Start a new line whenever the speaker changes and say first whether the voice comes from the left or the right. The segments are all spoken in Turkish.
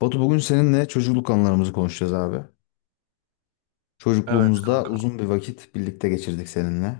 left: Batu bugün seninle çocukluk anılarımızı konuşacağız abi.
right: Evet
left: Çocukluğumuzda
right: kanka,
left: uzun bir vakit birlikte geçirdik seninle.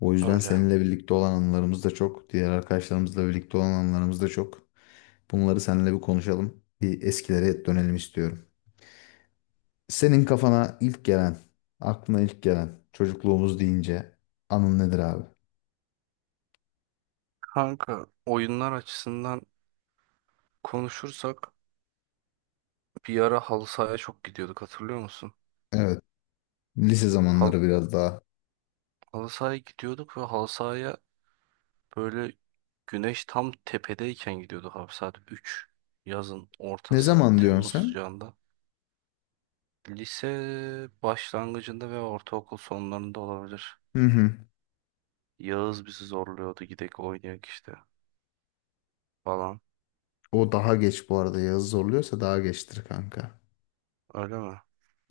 left: O yüzden
right: öyle.
left: seninle birlikte olan anılarımız da çok. Diğer arkadaşlarımızla birlikte olan anılarımız da çok. Bunları seninle bir konuşalım. Bir eskilere dönelim istiyorum. Senin kafana ilk gelen, aklına ilk gelen çocukluğumuz deyince anın nedir abi?
right: Kanka, oyunlar açısından konuşursak bir ara halı sahaya çok gidiyorduk, hatırlıyor musun?
left: Evet, lise
right: Hal
left: zamanları biraz daha.
right: halı sahaya gidiyorduk ve halı sahaya böyle güneş tam tepedeyken gidiyorduk abi, saat üç, yazın
left: Ne
right: ortası,
left: zaman
right: Temmuz
left: diyorsun sen?
right: sıcağında. Lise başlangıcında ve ortaokul sonlarında olabilir.
left: Hı hı.
right: Yağız bizi zorluyordu, gidek oynayak işte falan.
left: O daha geç bu arada. Yazı zorluyorsa daha geçtir kanka.
right: Öyle mi?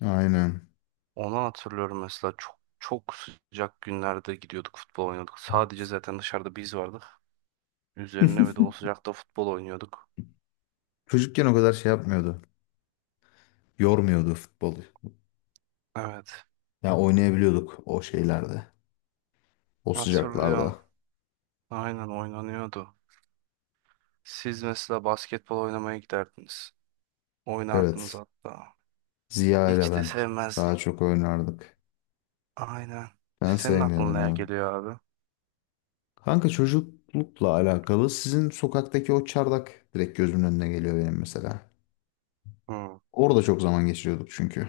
left: Aynen.
right: Onu hatırlıyorum mesela, çok çok sıcak günlerde gidiyorduk, futbol oynuyorduk. Sadece zaten dışarıda biz vardık. Üzerine ve de o sıcakta futbol oynuyorduk.
left: Çocukken o kadar şey yapmıyordu. Yormuyordu futbolu.
right: Evet,
left: Yani oynayabiliyorduk o şeylerde. O
right: hatırlıyorum.
left: sıcaklarda.
right: Aynen, oynanıyordu. Siz mesela basketbol oynamaya giderdiniz. Oynardınız
left: Evet.
right: hatta.
left: Ziya ile
right: Hiç de
left: ben
right: sevmezdim.
left: daha çok oynardık.
right: Aynen.
left: Ben
right: Senin
left: sevmiyordum
right: aklına ne
left: abi.
right: geliyor abi?
left: Kanka çocuklukla alakalı sizin sokaktaki o çardak direkt gözümün önüne geliyor benim mesela.
right: Hı,
left: Orada çok zaman geçiriyorduk çünkü.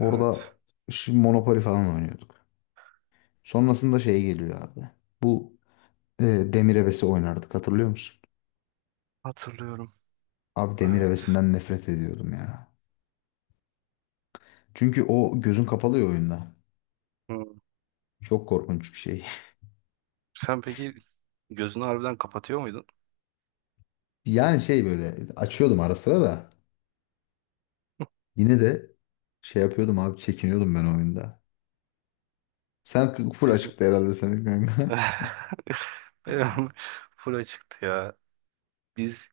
right: evet.
left: şu Monopoly falan oynuyorduk. Sonrasında şey geliyor abi. Bu e, Demir Ebesi oynardık hatırlıyor musun?
right: Hatırlıyorum.
left: Abi Demir
right: Evet.
left: Ebesi'nden nefret ediyordum ya. Çünkü o gözün kapalı ya oyunda.
right: Hı.
left: Çok korkunç bir şey.
right: Sen peki gözünü harbiden kapatıyor muydun?
left: Yani şey böyle açıyordum ara sıra da yine de şey yapıyordum abi çekiniyordum ben oyunda. Sen full
right: Biz
left: açıktı herhalde senin kanka.
right: Benim full çıktı ya. Biz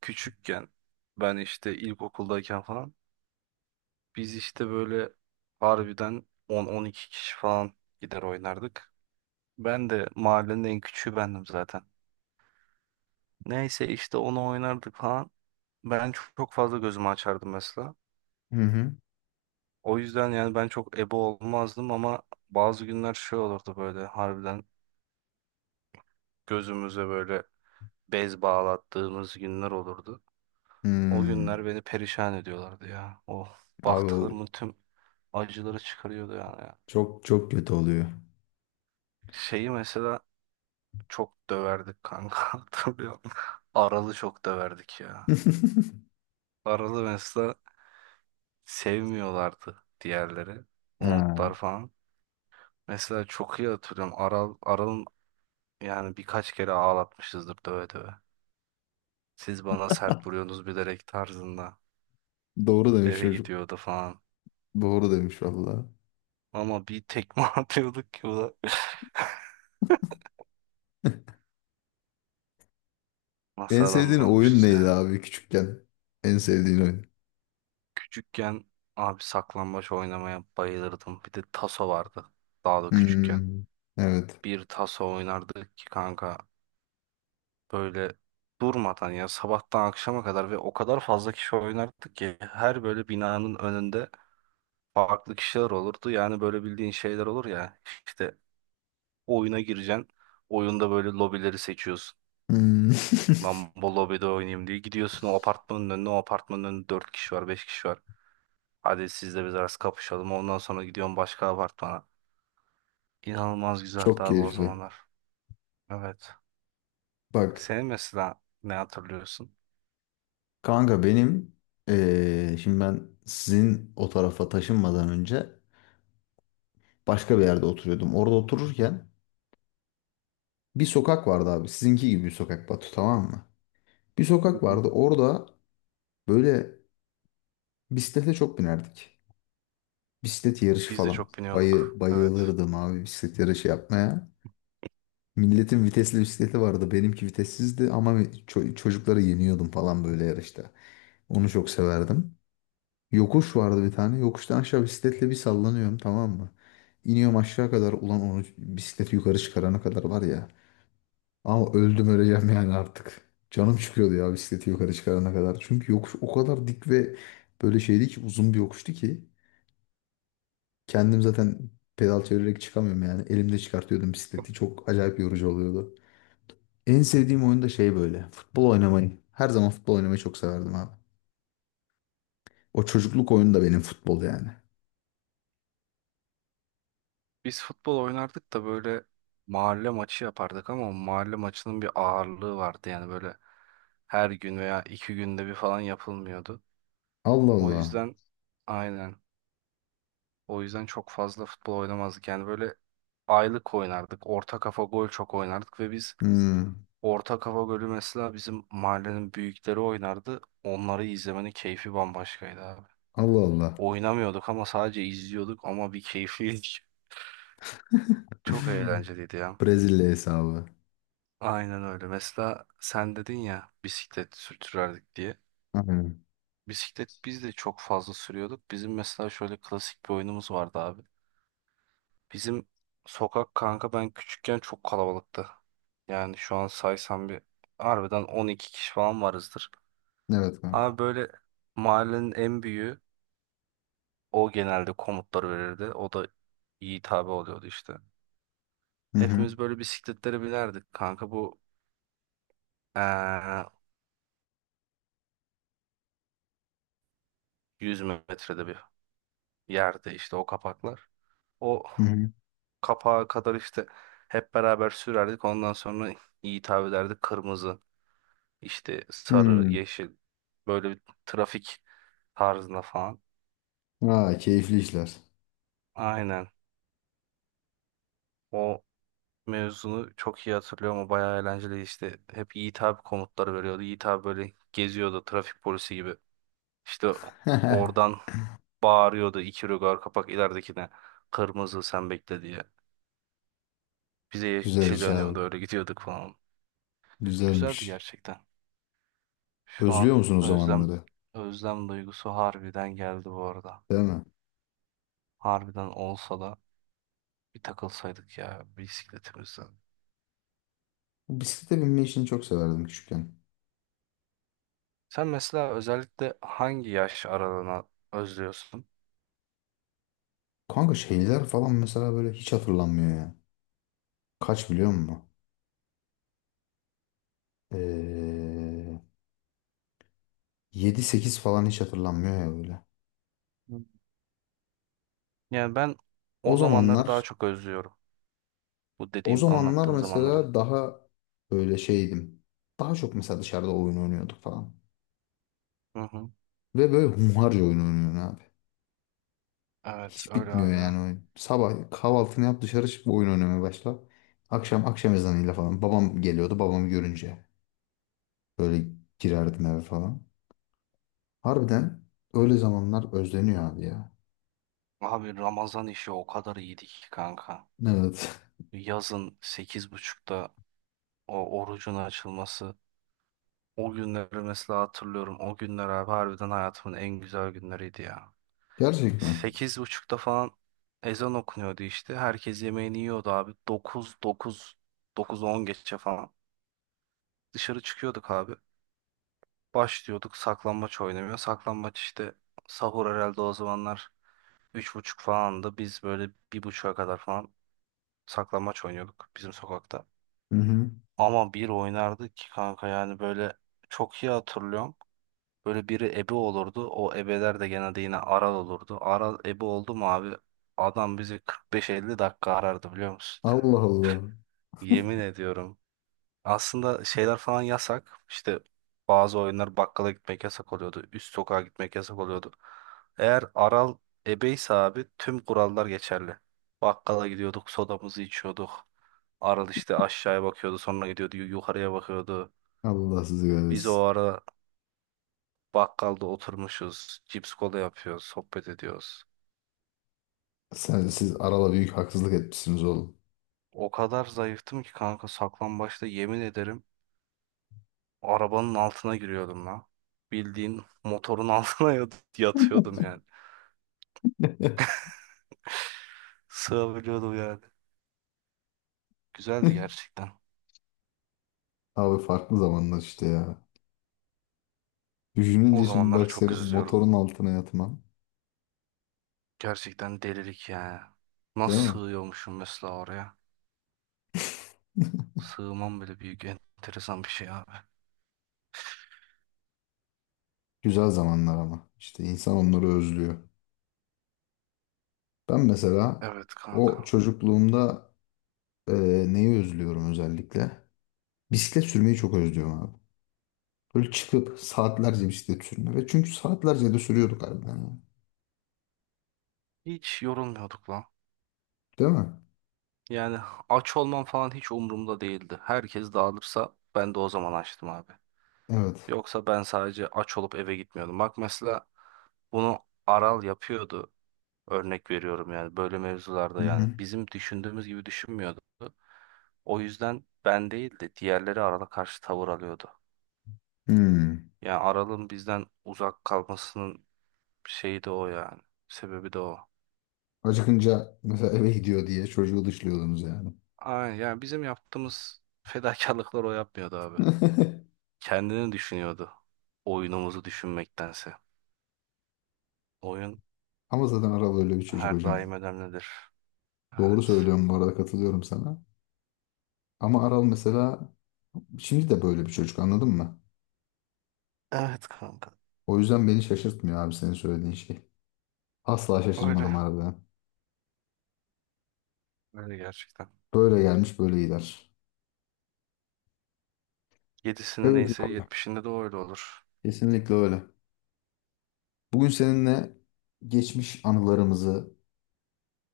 right: küçükken, ben işte ilkokuldayken falan, biz işte böyle harbiden on-on iki kişi falan gider oynardık. Ben de mahallenin en küçüğü bendim zaten. Neyse, işte onu oynardık falan. Ben çok, çok fazla gözümü açardım mesela.
left: Hı hı.
right: O yüzden yani ben çok ebe olmazdım ama bazı günler şey olurdu, böyle harbiden gözümüze böyle bez bağlattığımız günler olurdu. O
left: Hmm.
right: günler beni perişan ediyorlardı ya. O
left: Abi o
right: baktıklarımın tüm acıları çıkarıyordu yani ya.
left: çok çok kötü oluyor.
right: Şeyi mesela çok döverdik kanka hatırlıyorum. Aralı çok döverdik ya. Aralı mesela sevmiyorlardı diğerleri.
left: Ha.
right: Umutlar falan. Mesela çok iyi hatırlıyorum. Aral'ın yani birkaç kere ağlatmışızdır döve döve. Siz bana sert vuruyorsunuz bilerek tarzında.
left: Doğru demiş
right: Eve
left: çocuk.
right: gidiyordu falan.
left: Doğru demiş valla.
right: Ama bir tekme atıyorduk ki o da nasıl
left: En sevdiğin oyun
right: adamlarmışız
left: neydi
right: ya.
left: abi küçükken? En sevdiğin oyun.
right: Küçükken abi saklambaç oynamaya bayılırdım. Bir de taso vardı. Daha da küçükken.
left: Hmm. Evet.
right: Bir taso oynardık ki kanka, böyle durmadan ya, sabahtan akşama kadar, ve o kadar fazla kişi oynardık ki her böyle binanın önünde farklı kişiler olurdu. Yani böyle bildiğin şeyler olur ya, işte oyuna gireceksin. Oyunda böyle lobileri seçiyorsun.
left: Hmm.
right: Lan bu lobide oynayayım diye gidiyorsun o apartmanın önüne, o apartmanın önünde 4 kişi var, 5 kişi var. Hadi siz de biz arası kapışalım. Ondan sonra gidiyorum başka apartmana. İnanılmaz güzeldi
left: Çok
right: abi o
left: keyifli.
right: zamanlar. Evet.
left: Bak.
right: Senin mesela ne hatırlıyorsun?
left: Kanka benim şimdi ben sizin o tarafa taşınmadan önce başka bir yerde oturuyordum. Orada otururken bir sokak vardı abi. Sizinki gibi bir sokak Batu tamam mı? Bir
right: Hı
left: sokak
right: hı.
left: vardı. Orada böyle bisiklete çok binerdik. Bisiklet yarışı
right: Biz de
left: falan.
right: çok biniyorduk. Evet.
left: Bayılırdım abi bisiklet yarışı yapmaya. Milletin vitesli bisikleti vardı. Benimki vitessizdi ama çocukları yeniyordum falan böyle yarışta. Onu çok severdim. Yokuş vardı bir tane. Yokuştan aşağı bisikletle bir sallanıyorum tamam mı? İniyorum aşağı kadar. Ulan onu bisikleti yukarı çıkarana kadar var ya. Ama öldüm öleceğim yani artık. Canım çıkıyordu ya bisikleti yukarı çıkarana kadar. Çünkü yokuş o kadar dik ve böyle şeydi ki uzun bir yokuştu ki. Kendim zaten pedal çevirerek çıkamıyorum yani. Elimde çıkartıyordum bisikleti. Çok acayip yorucu oluyordu. En sevdiğim oyun da şey böyle. Futbol oynamayı. Her zaman futbol oynamayı çok severdim abi. O çocukluk oyunu da benim futbol yani.
right: Biz futbol oynardık da böyle mahalle maçı yapardık ama mahalle maçının bir ağırlığı vardı. Yani böyle her gün veya iki günde bir falan yapılmıyordu.
left: Allah
right: O
left: Allah.
right: yüzden, aynen. O yüzden çok fazla futbol oynamazdık. Yani böyle aylık oynardık. Orta kafa gol çok oynardık ve biz
left: Hmm.
right: Orta Kafa Gölü mesela bizim mahallenin büyükleri oynardı. Onları izlemenin keyfi bambaşkaydı abi.
left: Allah Allah.
right: Oynamıyorduk ama sadece izliyorduk, ama bir keyifliydi. Çok eğlenceliydi ya.
left: Brezilya hesabı.
right: Aynen öyle. Mesela sen dedin ya bisiklet sürtürerdik diye.
left: Aynen.
right: Bisiklet biz de çok fazla sürüyorduk. Bizim mesela şöyle klasik bir oyunumuz vardı abi. Bizim sokak kanka, ben küçükken çok kalabalıktı. Yani şu an saysam bir, harbiden 12 kişi falan varızdır.
left: Evet
right: Abi
left: kanka.
right: böyle mahallenin en büyüğü, o genelde komutları verirdi. O da iyi tabi oluyordu işte.
left: Hı hı.
right: Hepimiz böyle bisikletlere binerdik kanka. Bu eee 100 metrede bir yerde işte o kapaklar. O
left: Hı hı.
right: kapağa kadar işte hep beraber sürerdik. Ondan sonra iyi tabi ederdik. Kırmızı, işte sarı,
left: Hmm.
right: yeşil. Böyle bir trafik tarzında falan.
left: Aa, keyifli işler.
right: Aynen. O mevzunu çok iyi hatırlıyorum. O bayağı eğlenceli işte. Hep iyi tabi komutları veriyordu. İyi tabi böyle geziyordu trafik polisi gibi. İşte oradan bağırıyordu, iki rögar kapak ileridekine kırmızı, sen bekle diye. Bize
left: Güzel
right: yeşil
left: iş
right: yanıyordu,
left: abi.
right: öyle gidiyorduk falan. Güzeldi
left: Güzelmiş.
right: gerçekten. Şu
left: Özlüyor
right: an
left: musun o
right: özlem
left: zamanları?
right: özlem duygusu harbiden geldi bu arada.
left: Değil mi?
right: Harbiden olsa da bir takılsaydık ya bisikletimizden.
left: Bisiklete binme işini çok severdim küçükken.
right: Sen mesela özellikle hangi yaş aralığına özlüyorsun?
left: Kanka şeyler falan mesela böyle hiç hatırlanmıyor ya. Kaç biliyor musun? Ee, 7-8 falan hiç hatırlanmıyor ya böyle.
right: Hı. Yani ben
left: O
right: o zamanları
left: zamanlar
right: daha çok özlüyorum. Bu
left: O
right: dediğim,
left: zamanlar
right: anlattığım zamanları.
left: mesela daha böyle şeydim. Daha çok mesela dışarıda oyun oynuyorduk falan.
right: Hı hı.
left: Ve böyle hunharca oyun oynuyorsun abi.
right: Evet,
left: Hiç
right: öyle
left: bitmiyor
right: harbiden.
left: yani oyun. Sabah kahvaltını yap dışarı çık oyun oynamaya başla. Akşam akşam ezanıyla falan. Babam geliyordu babamı görünce. Böyle girerdim eve falan. Harbiden öyle zamanlar özleniyor abi ya.
right: Abi Ramazan işi o kadar iyiydi ki kanka.
left: Evet.
right: Yazın sekiz buçukta o orucun açılması. O günleri mesela hatırlıyorum. O günler abi harbiden hayatımın en güzel günleriydi ya.
left: Gerçek mi?
right: 8:30'da falan ezan okunuyordu işte. Herkes yemeğini yiyordu abi. Dokuz on geçe falan. Dışarı çıkıyorduk abi. Başlıyorduk saklambaç oynamaya. Saklambaç işte, sahur herhalde o zamanlar 3:30 falandı. Biz böyle 1:30'a kadar falan saklambaç oynuyorduk bizim sokakta.
left: Hı hı.
right: Ama bir oynardık ki kanka, yani böyle çok iyi hatırlıyorum. Böyle biri ebe olurdu. O ebeler de genelde yine aral olurdu. Aral ebe oldu mu abi, adam bizi 45-50 dakika arardı, biliyor musun?
left: Allah Allah.
right: Yemin ediyorum. Aslında şeyler falan yasak. İşte bazı oyunlar, bakkala gitmek yasak oluyordu. Üst sokağa gitmek yasak oluyordu. Eğer aral ebeyse abi tüm kurallar geçerli. Bakkala gidiyorduk, sodamızı içiyorduk. Aral işte aşağıya bakıyordu, sonra gidiyordu yukarıya bakıyordu.
left: Allah sizi
right: Biz o
left: kahretsin.
right: ara bakkalda oturmuşuz. Cips kola yapıyoruz. Sohbet ediyoruz.
left: Siz arada büyük haksızlık etmişsiniz oğlum.
right: O kadar zayıftım ki kanka, saklambaçta yemin ederim arabanın altına giriyordum lan. Bildiğin motorun altına yatıyordum yani. Sığabiliyordum yani. Güzeldi gerçekten.
left: Abi farklı zamanlar işte ya.
right: O
left: Düşününce şimdi
right: zamanlara
left: bak
right: çok
left: senin
right: üzülüyorum.
left: motorun altına yatman.
right: Gerçekten delilik yani.
left: Değil
right: Nasıl
left: mi?
right: sığıyormuşum mesela oraya? Sığmam bile büyük enteresan bir şey abi.
left: Güzel zamanlar ama. İşte insan onları özlüyor. Ben mesela
right: Evet
left: o
right: kanka.
left: çocukluğumda e, neyi özlüyorum özellikle? Bisiklet sürmeyi çok özlüyorum abi. Böyle çıkıp saatlerce bisiklet sürme. Ve çünkü saatlerce de sürüyorduk harbiden. Ya.
right: Hiç yorulmuyorduk lan.
left: Değil mi?
right: Yani aç olmam falan hiç umurumda değildi. Herkes dağılırsa ben de o zaman açtım abi.
left: Evet.
right: Yoksa ben sadece aç olup eve gitmiyordum. Bak mesela bunu Aral yapıyordu. Örnek veriyorum yani, böyle
left: Hı
right: mevzularda
left: hı.
right: yani bizim düşündüğümüz gibi düşünmüyordu. O yüzden ben değil de diğerleri Aral'a karşı tavır alıyordu.
left: Hmm.
right: Yani Aral'ın bizden uzak kalmasının şeyi de o yani. Sebebi de o.
left: Acıkınca mesela eve gidiyor diye çocuğu dışlıyordunuz yani.
right: Aynen, yani bizim yaptığımız fedakarlıklar o yapmıyordu abi. Kendini düşünüyordu. Oyunumuzu düşünmektense. Oyun
left: Ama zaten Aral öyle bir çocuk
right: her
left: hocam.
right: daim önemlidir.
left: Doğru
right: Evet.
left: söylüyorum bu arada katılıyorum sana. Ama Aral mesela şimdi de böyle bir çocuk anladın mı?
right: Evet kanka.
left: O yüzden beni şaşırtmıyor abi senin söylediğin şey. Asla
right: Öyle.
left: şaşırmadım arada.
right: Öyle gerçekten.
left: Böyle gelmiş böyle gider.
right: Yedisinde
left: Evet
right: neyse
left: abi.
right: yetmişinde de öyle olur.
left: Kesinlikle öyle. Bugün seninle geçmiş anılarımızı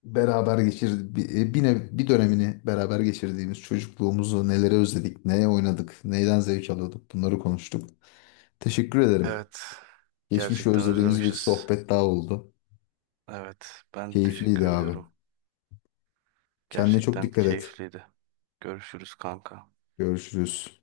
left: beraber geçir bir, e, bir, nev- bir dönemini beraber geçirdiğimiz çocukluğumuzu nelere özledik, neye oynadık, neyden zevk alıyorduk bunları konuştuk. Teşekkür ederim.
right: Evet.
left: Geçmişi
right: Gerçekten
left: özlediğimiz bir
right: özlemişiz.
left: sohbet daha oldu.
right: Evet. Ben teşekkür
left: Keyifliydi abi.
right: ediyorum.
left: Kendine çok
right: Gerçekten
left: dikkat et.
right: keyifliydi. Görüşürüz kanka.
left: Görüşürüz.